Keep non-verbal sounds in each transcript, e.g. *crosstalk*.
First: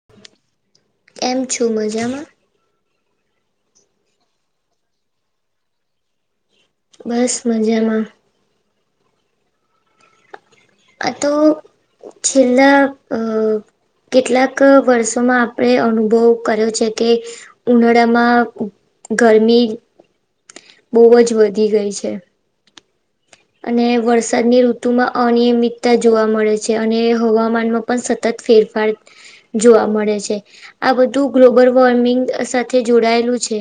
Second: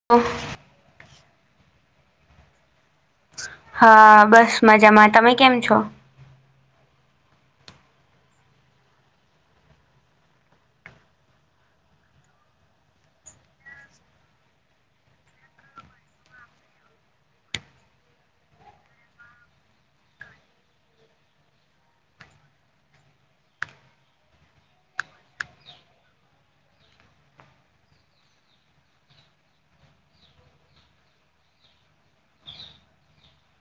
*inaudible* કેમ છો? મજા માં. હા, બસ મજામાં. તમે કેમ છો? બસ મજામાં. આ તો છેલ્લા અ કેટલાક વર્ષોમાં આપણે અનુભવ કર્યો છે કે ઉનાળામાં ગરમી બહુ જ વધી ગઈ છે. અને વરસાદની ઋતુમાં અનિયમિતતા જોવા મળે છે અને હવામાન નુ પણ સતત ફેરફાર જોવા મળે છે આ બધું ગ્લોબલ વોર્મિંગ સાથે જોડાયેલું છે.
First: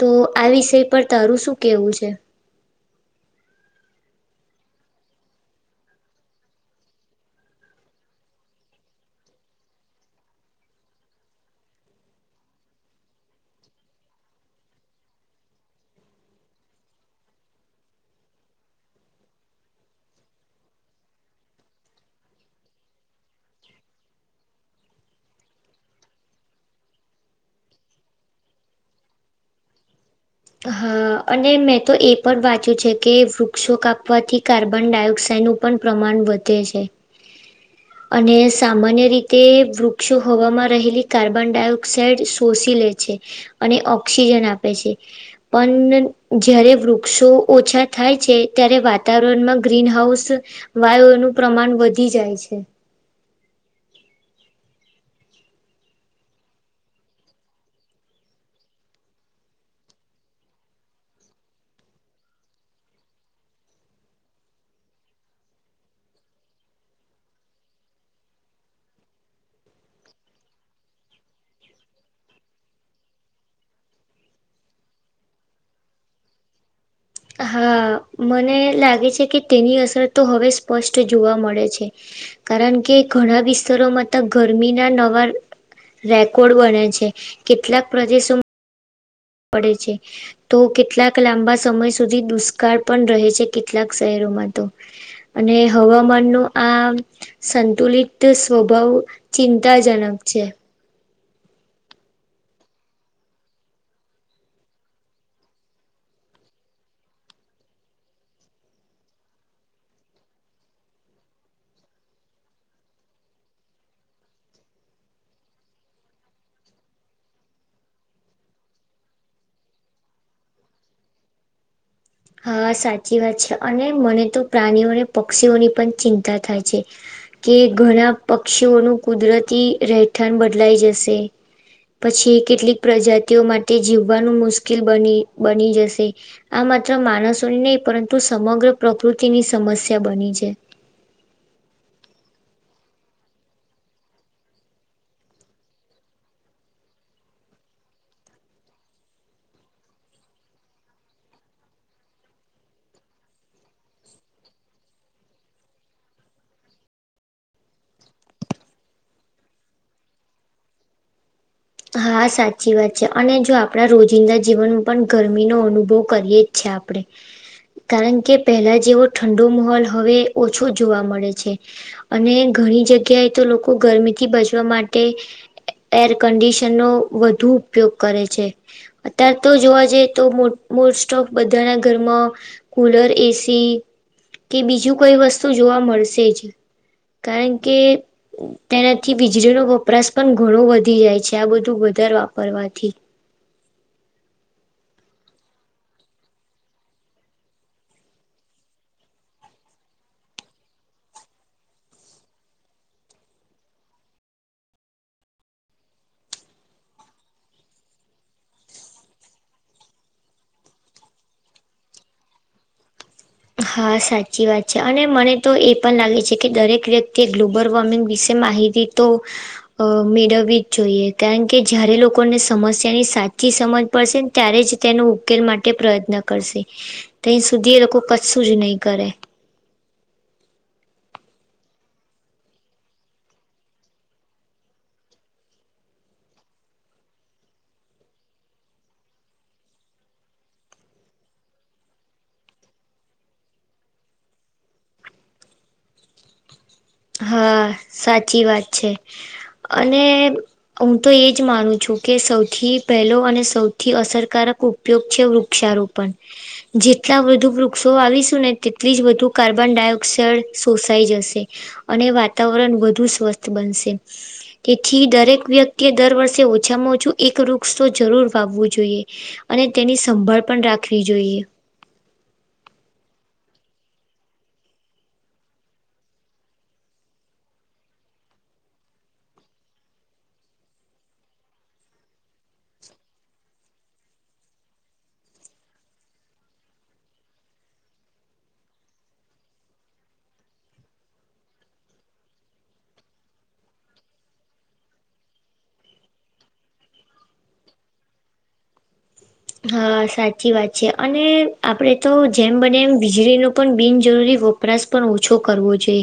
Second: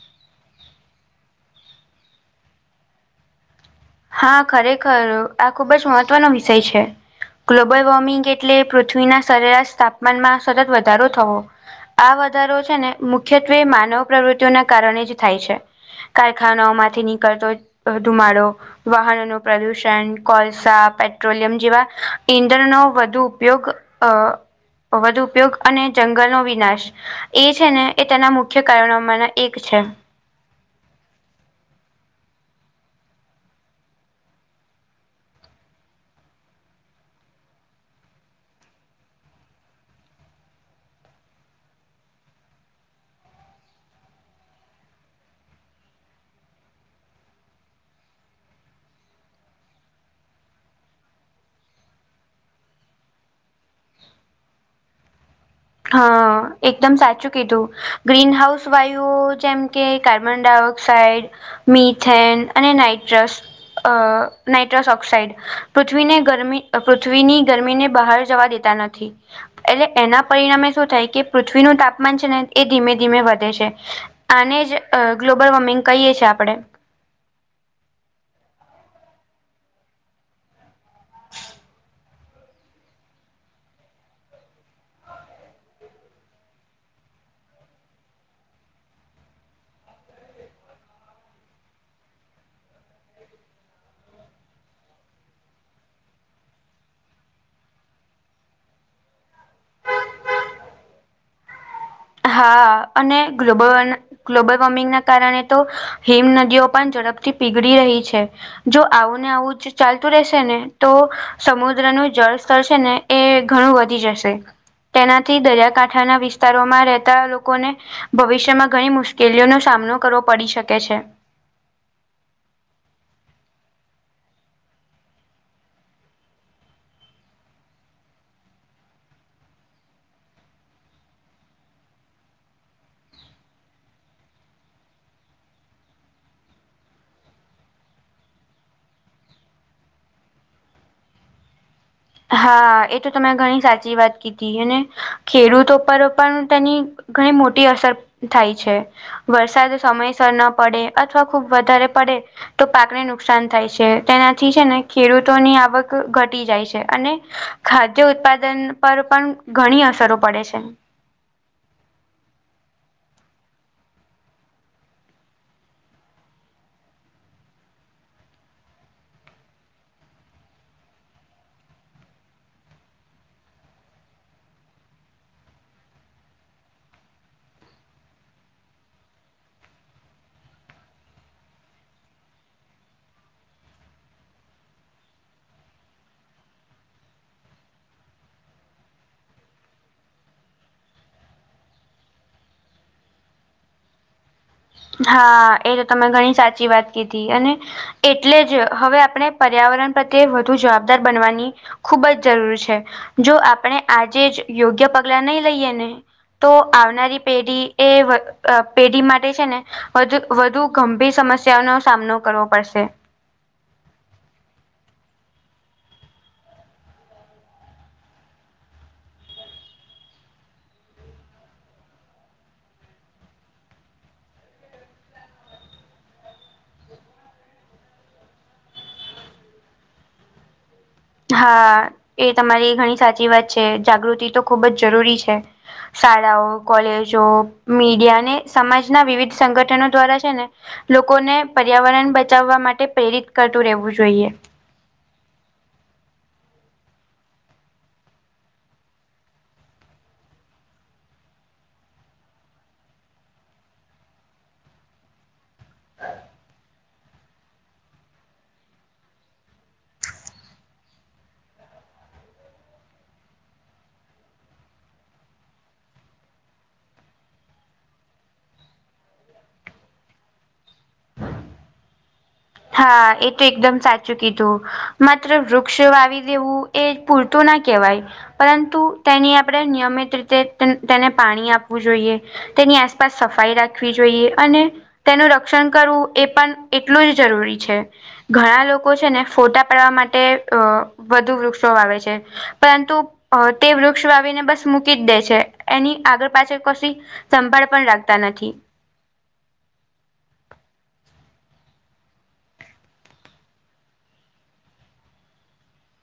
તો આ વિષય પર શું કહેવું છે. હા, ખરેખર આ ખુબ જ મહત્વનો વિષય છે. ગ્લોબલ વોર્મિંગ એટલે પૃથ્વીના સરેરાશ તાપમાનમાં સતત વધારો થવો. આ વધારો છે ને મુખ્યત્વે માનવ પ્રવૃત્તિઓના કારણે જ થાય છે. કારખાનાઓ માંથી નીકળતો અ ધુમાડો વાહનો નુ પ્રદુષણ, કોલસા, પેટ્રોલિયમ જેવા ઈંધણનો વધુ ઉપયોગ અ વધુ ઉપયોગ અને જંગલનો વિનાશ એ છે ને એ તેના મુખ્ય કારણોમાંના એક છે. હા અને મેં તો એ પણ વાંચ્યું છે કે વૃક્ષો કાપવાથી કાર્બન ડાયોક્સાઇડનું પણ પ્રમાણ વધે છે. અને સામાન્ય રીતે વૃક્ષો હવામાં રહેલી કાર્બન ડાયોક્સાઇડ શોષી લે છે. અને ઓક્સિજન આપે છે. પણ જ્યારે વૃક્ષો ઓછા થાય છે ત્યારે વાતાવરણમાં ગ્રીનહાઉસ વાયુઓનું પ્રમાણ વધી જાય છે. હ એકદમ સાચું કીધું ગ્રીન હાઉસ વાયુઓ જેમ કે કાર્બન ડાયોક્સાઇડ મિથેન અને નાઇટ્રસ અ નાઇટ્રસ ઓક્સઇડ પૃથ્વીને ગરમી પૃથ્વીની ગરમીને બહાર જવા દેતા નથી એટલે એના પરિણામે શું થાય કે પૃથ્વીનું તાપમાન છે ને એ ધીમે ધીમે વધે છે. આને જ અ ગ્લોબલ વોર્મિંગ કહીએ છે આપણે. હા મને લાગે છે કે તેની અસર તો હવે સ્પષ્ટ જોવા મળે છે. કારણ કે ઘણા વિસ્તારોમાં તો ગરમીના નવા રેકોર્ડ બને છે કેટલાક પ્રદેશોમાં પડે છે. તો કેટલાક લાંબા સમય સુધી દુષ્કાળ પણ રહે છે કેટલાક શહેરોમાં તો અને હવામાન નું આ સંતુલિત સ્વભાવ ચિંતાજનક છે. હા અને ગ્લોબલ ગ્લોબલ વોર્મિંગના કારણે તો હિમ નદીઓ પણ ઝડપથી પીગડી રહી છે. જો આવું ને આવું જ ચાલતું રહેશે ને તો સમુદ્રનું જળ સ્તર છે ને એ ઘણું વધી જશે તેનાથી દરિયાકાંઠાના વિસ્તારોમાં- રેતા લોકોને ભવિષ્યમાં ઘણી મુશ્કેલીઓનો સામનો કરવો પડી શકે છે. હા સાચી વાત છે અને મને તો પ્રાણીઓ અને પક્ષીઓની પણ ચિંતા થાય છે. કે ઘણા પક્ષીઓનું કુદરતી રહેઠાણ બદલાઈ જશે. પછી કેટલીક પ્રજાતિઓ માટે જીવવાનું મુશ્કિલ બની બની જશે. આ માત્ર માણસોની ની પરંતુ સમગ્ર પ્રકૃતિની સમસ્યા બની છે. હા એ તો તમે ઘણી સાચી વાત કીધી અને ખેડૂતો પર પણ તેની ઘણી મોટી અસર થાય છે. વરસાદ સમયસર ન પડે અથવા ખુબ વધારે પડે તો પાકને નુકસાન થાય છે તેનાથી છે ને ખેડૂતોની આવક ઘટી જાય છે. અને ખાદ્ય ઉત્પાદન પર પણ ઘણી અસરો પડે છે. હા સાચી વાત છે અને જો આપણા રોજિંદા જીવનમાં પણ ગરમીનો અનુભવ કરીએ છે આપડે કારણ કે પહેલા જેવો ઠંડો માહોલ હવે ઓછો જોવા મળે છે. અને ઘણી જગ્યાએ તો લોકો ગરમીથી બચવા માટે એર કન્ડિશન *unintelligible* ર નો વધુ ઉપયોગ કરે છે. અતાર તો જોવા જઈ તો મોસ્ટ ઓફ બધાના ઘરમાં કુલર એસી કે બીજું કઈ વસ્તુ જોવા મળશે જ. કારણ કે તેનાથી વીજળીનો વપરાશ પણ ઘણો વધી જાય છે. ત્યાં બધું વધારે વાપરવાથી હા એ તો તમે ઘણી સાચી વાત કીધી અને એટલે જ હવે આપણે પર્યાવરણ પ્રત્યે વધુ જવાબદાર બનવાની ખુબ જ જરૂર છે જો આપણે આજે જ યોગ્ય પગલા નહી લઈએ ને તો આવનારી પેઢી એ પેઢી માટે છે ને વધુ વધુ ગંભીર સમસ્યાઓનો સામનો કરવો પડશે. હા સાચી વાત છે અને મને તો એ પણ લાગે છે કે દરેક વ્યક્તિએ ગ્લોબલ વોર્મિંગ વિશે માહિતી તો અ મેળવવી જ જોઈએ કારણ કે જયારે લોકોને સમસ્યાની સાચી સમજ પડશે ન ત્યારે જ તેનો ઉકેલ માટે પ્રયત્ન કરશે તહીં સુધી એ લોકો કશું જ નહીં કરે હા એ તમારી ઘણી સાચી વાત છે જાગૃતિ તો ખૂબ જ જરૂરી છે શાળાઓ કોલેજો મીડિયા અને સમાજના વિવિધ સંગઠનો દ્વારા છે ને લોકોને પર્યાવરણ બચાવવા માટે પ્રેરિત કરતું રહેવું જોઈએ હા સાચી વાત છે અને હું તો એ જ માનું છું કે સૌથી પહેલો અને સૌથી અસરકારક ઉપ ઉપયોગ છે વૃક્ષારોપણ જે જેટલા વધું વૃક્ષો આવીશું ને તેટલી જ વધુ કાર્બન ડાયોક્સાઈડ શોષાઈ જશે અને વાતાવરણ વધુ સ્વસ્થ બનશે તેથી દરેક વ્યક્તિએ દર વર્ષે ઓછામાં ઓછું એક વૃક્ષ તો જરૂર વાવવું જોઈએ અને તેની સંભાળ પણ રાખવી જોઈએ. હા એ તો એકદમ સાચું કીધું માત્ર વૃક્ષ વાવી દેવું એ પૂરતું ના કેવાય પરંતુ તેની આપણે નિયમિત રીતે તે તેને પાણી આપવું જોઈએ. તેની આસપાસ સફાઈ રાખવી જોઈએ અને તેનું રક્ષણ કરવું એ પણ જ એટલું જરૂરી છે. ઘણા લોકો છે, ને ફોટા પાડવા માટે અ વધુ વૃક્ષો વાવે છે. પરંતુ અ તે વૃક્ષ વાવીને બસ મૂકી જ દે છે, એની આગળ પાછળ કસી સંભાળ પણ રાખતા નથી. હા સાચી વાત છે, અને આપણેે તો જેમ બને એમ વીજળીનું પણ બિનજરૂરી વ પરાશ પણ ઓછો કરવો જોએ.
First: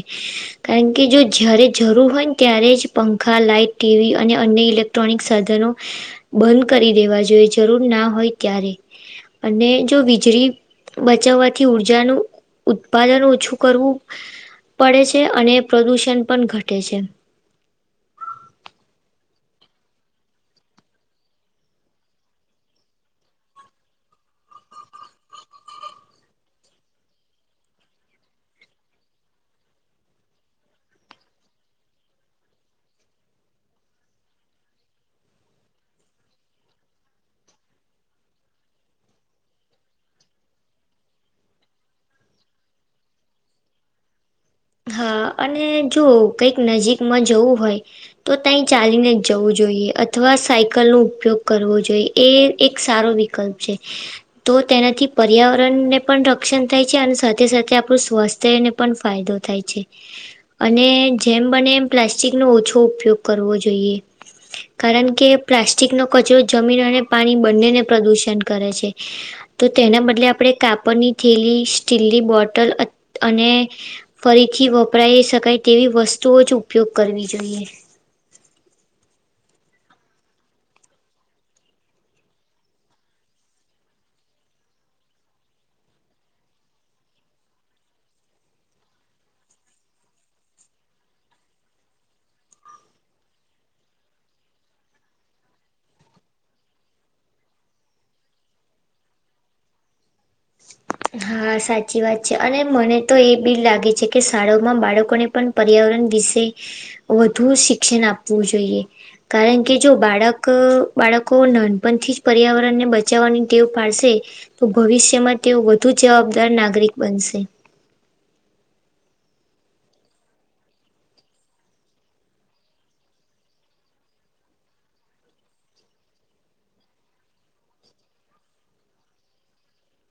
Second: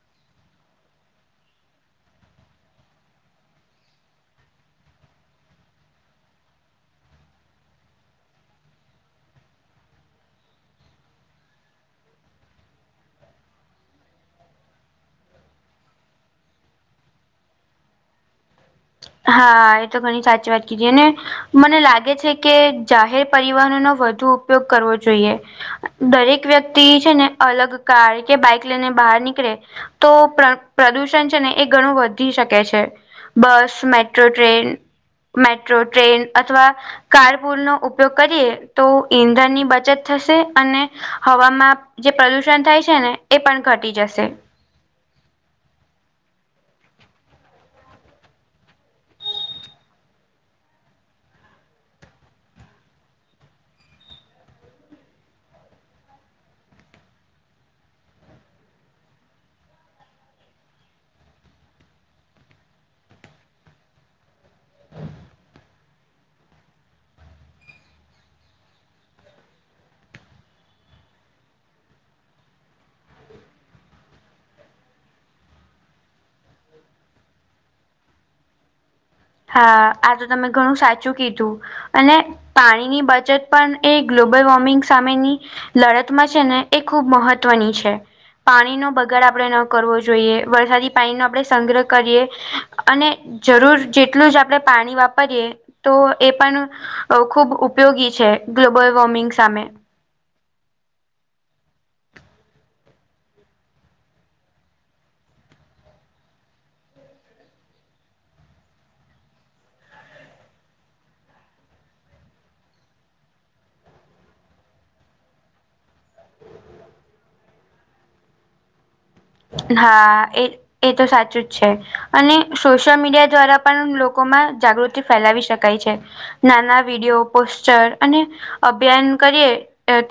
કારણ કે જો જયારે જરૂર હોય ને ત્યારે જ પંખા, લાાઈટ, ટીવી અને અન્ય ઇલે ટ્રોનિક સાધનો બંધ કરી દેવા જોઈએ જરૂર ના હોય ત્યારે અને જો વીજળી બચાવવાથી ઉર્જાનું ઉત્પાદન ઓછું કરવું પડે છે, અને પ્રદૂષણ પણ ઘટે છે. હા એ તો ઘણી સાચી વાત કીધી અને મને લાગે છે, કે જાહેર પરિવહનો વધુ ઉપયોગ કરવો જોઈએ. દરેક વ્યક્તિ છે, ને અલગ કાર કે બાઈક લઈને બહાર નીકળે તો પ્ર પ્રદુષણ છે, ને એ ઘણું વધી શકે છે, bus metro train metro train અથવા કાર પુલનો ઉપયોગ કરીએ તો ઈંધણની બચત થશે અને હવામાં જે પ્રદુષણ થાય છે, ને એ પણ ઘટી જશે હા અને જો કઈક નજીકમાં જવું હોય. તો તઈ ચાલીને જ જવું જોઈએ અથવા સાયકલનો ઉપયોગ કરવો જો એ એક સારો વિકલ્પ છે. તો તેનાથી પર્યાવરણને પણ રક્ષણ થાય છે, અન સાથે સાથે આપણું સ્વાસ્થ્યને પણ ફાયદો થાય છે, અને જેમ બને એમ પ્લાસ્ટિકનો ઓછો ઉપયોગ કરવો જોઈએ. કારણ કે પ્લાસ્ટિકનો કચરો જમીન અને પાણી બંનેને પ્રદુષણ કરે છે. તો તેના બદલે આપણે કાપડની થેલી, સ્ટીલની બોટલ અ અને ફરીથી વપરાય શકાય તેવી વસ્તુઓ જ ઉપયોગ કરવી જોઈએ. હા આ તો તમે ઘણું સાચું કીધું અને પાણીની બચત પણ એ ગ્લોબલ વોર્મિંગ સામેની લડતમાં છે, ને એ ખૂબ મહત્વની છે. પાણીનો બગાડ આપણે ન કરવો જોઈએ વરસાદી પાણીનો આપણે સંગ્રહ કરીએ અને જરૂર જેટલું જ આપણે પાણી વાપરીએ તો એ પણ અ ખુબ ઉપયોગી છે, ગ્લોબલ વોર્મિંગ સામે હા સાચી વાત છે. અને મને તો એ બી લાગે છે, કે શાળાઓમાં બાળકોને પન પર્યાવરણ વિશે વધુ શિક્ષણ આપવું જોઈએ. કારણ કે જો બાળક બાળકો નાનપણથી જ પર્યાવરણને બચાવવાની ટેવ પાડશે તો ભવિષ્યમાં તેઓ વધુ જવાબદાર નાગરિક બનશે. હા એ એ તો સાચું જ છે, અને સોશિયલ મીડિયા દ્વારા પણ લોકોમા જાગૃ તી ફેલાવી શકાય છે, નાના વિડીયો, પોસ્ટર અને અભિયાન કરીએ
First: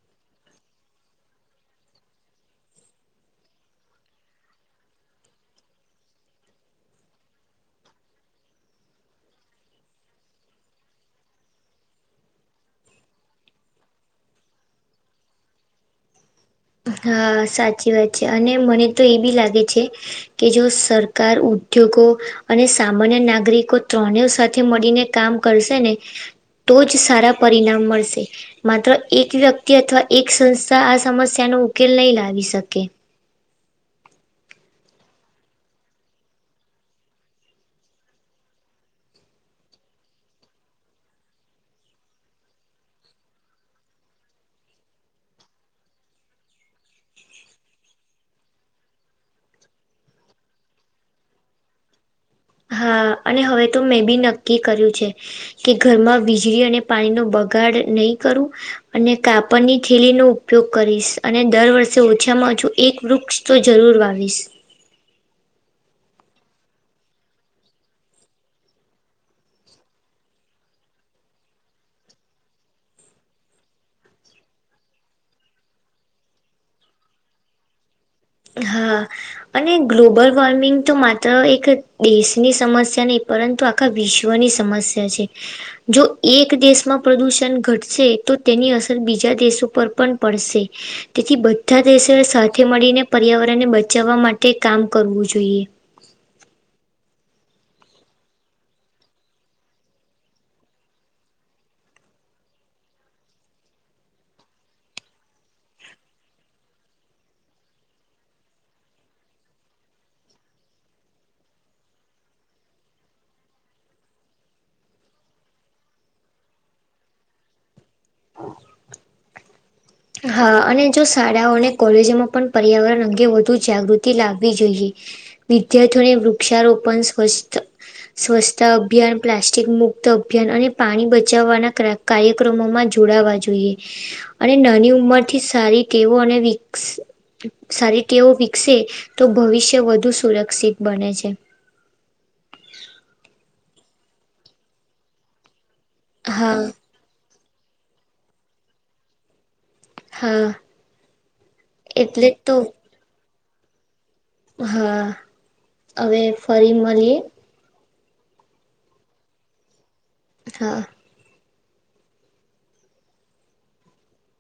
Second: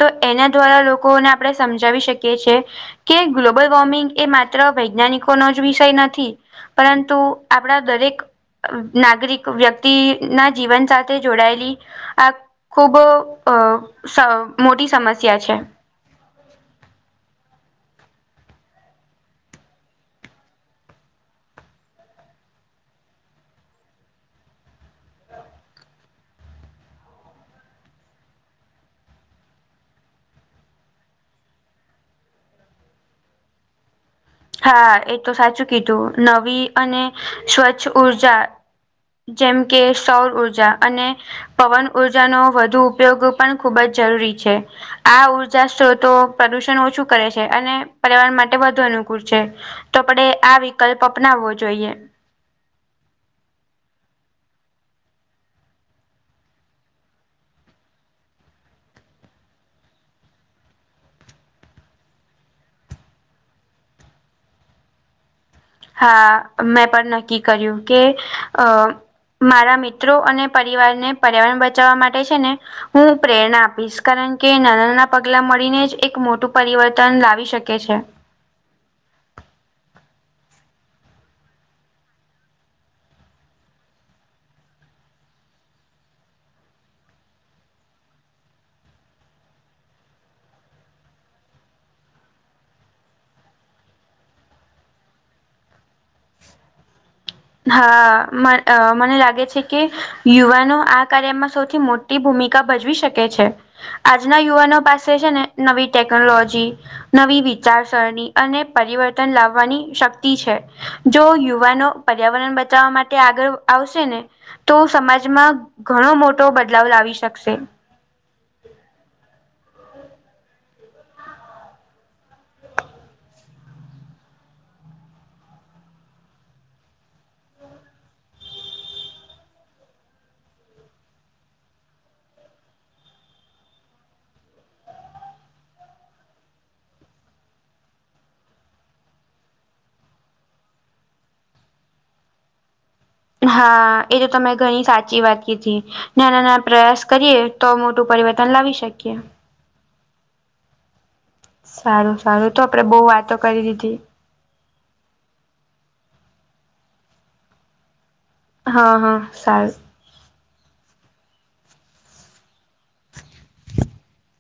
તો એના દ્વારા લોકોને આપણે સમજાવી શકીએ છે. કે ગ્લોબલ વોર્મિંગ એ માત્ર વૈજ્ઞાનિકોનો જ વિષય નથી પરંતુ આપણા દરેક નાગરિક વ્યક્તિના જીવન સાથે જોડાયેલી આ ખૂબ અ સ મોટી સમસ્યા છે. હા સાચી વાત છે અને મને તો એ બી લાગે છે કે જો સરકાર ઉદ્યોગો અને સામાન્ય નાગરિકો ત્રણેય સાથે મળીને કામ કરશે ને તો જ સારા પરિણામ મળશે. માત્ર એક વ્યક્તિ અથવા એક સંસ્થા આ સમસ્યાનો ઉકેલ નહીં લાવી શકે. હા એ તો સાચું કીધું નવી અને સ્વચ્છ ઉર્જા જેમ કે સૌર ઉર્જા અને પવન ઉર્જાનો વધુ ઉપયોગ પણ ખૂબ જ જરૂરી છે. આ ઉર્જા સ્ત્રોતો પ્રદુષણ ઓછું કરે છે અને પર્યાવરણ માટે વધુ અનુ છે. તો આપડે આ વિકલ્પ અપનાવવો જોઈએ. હા અને હવે તો મેં બી કર્યું છે કે ઘરમાં વીજળી અને પાણીનો બગાડ નહી કરું અને કાપડની થેલી નો ઉપયોગ કરીશ અને દર વર્ષે ઓછામાં ઓછું એક વૃક્ષ તો જરૂર વાવીશ. હા મે પણ કર્યું કે અ મારા મિત્રો અને પરિવારને પર્યાવરણ બચાવવા માટે છે ને હું પ્રેરણા આપીશ કારણ કે નાના નાના પગલા મળીને જ એક મોટું પરિવર્તન લાવી શકે છે. હા અને ગ્લોબલ વોર્મિંગ તો માત્ર એક દેશની સમસ્યા નહી પરંતુ આ આખા વિશ્વની સમસ્યા છે. જો એક દેશમાં પ્રદુષણ ઘટશે તો તેની અસર બીજા દેશો ઉપર પણ પડશે. તેથી બધા દેશોએ સાથે મળીને પર્યાવરણને બચાવવા માટે કામ કરવું જોઈએ. હા મને લાગે છે કે યુવાનો આ કાર્યમાં સૌથી મોટી ભૂમિકા ભજવી શકે છે. આજના યુવાનો પાસે છે ને નવી ટેકનોલોજી નવી વિચારસરણી અને પરિવર્તન લાવવાની શક્તિ છે. જો યુવાનો પર્યાવરણ બચાવવા માટે આગળ આવશે ને તો સમાજમાં ઘણો મોટો બદલાવ લાવી શકશે. હા અને જો શાળાઓ અને કોલેજોમાં પણ પર્યાવરણ અંગે વધુ જાગૃતિ લાવવી જોઈએ. વિદ્યારથીઓને વૃક્ષારોપણ સ્વસ્થ સ્વચ્છતા અભિયાન, પ્લાસ્ટિક મુક્ત અભિયાન, અને પાણી બચાવવાના ક્રા કાર્યક્રમોમાં જોડાવા જોઈએ અને નાની ઉમરથી સારી ટેવો અને વિક સારી ટેવો વિકસે તો ભવિષ્ય વધુ સુરક્ષિત બને છે. હા એ તો તમે ઘણી સાચી વાત કીધી નાના નાના હા પ્રયાસ કરીએ તો મોટું પરિવર્તન લાવી શકીએ. હા. સારું એટલે જ સારું તો આપડે બહુ વાતો કરી દીધી. હા, અવે ફરી મળીએ. હા હા સારું હા. *inaudible*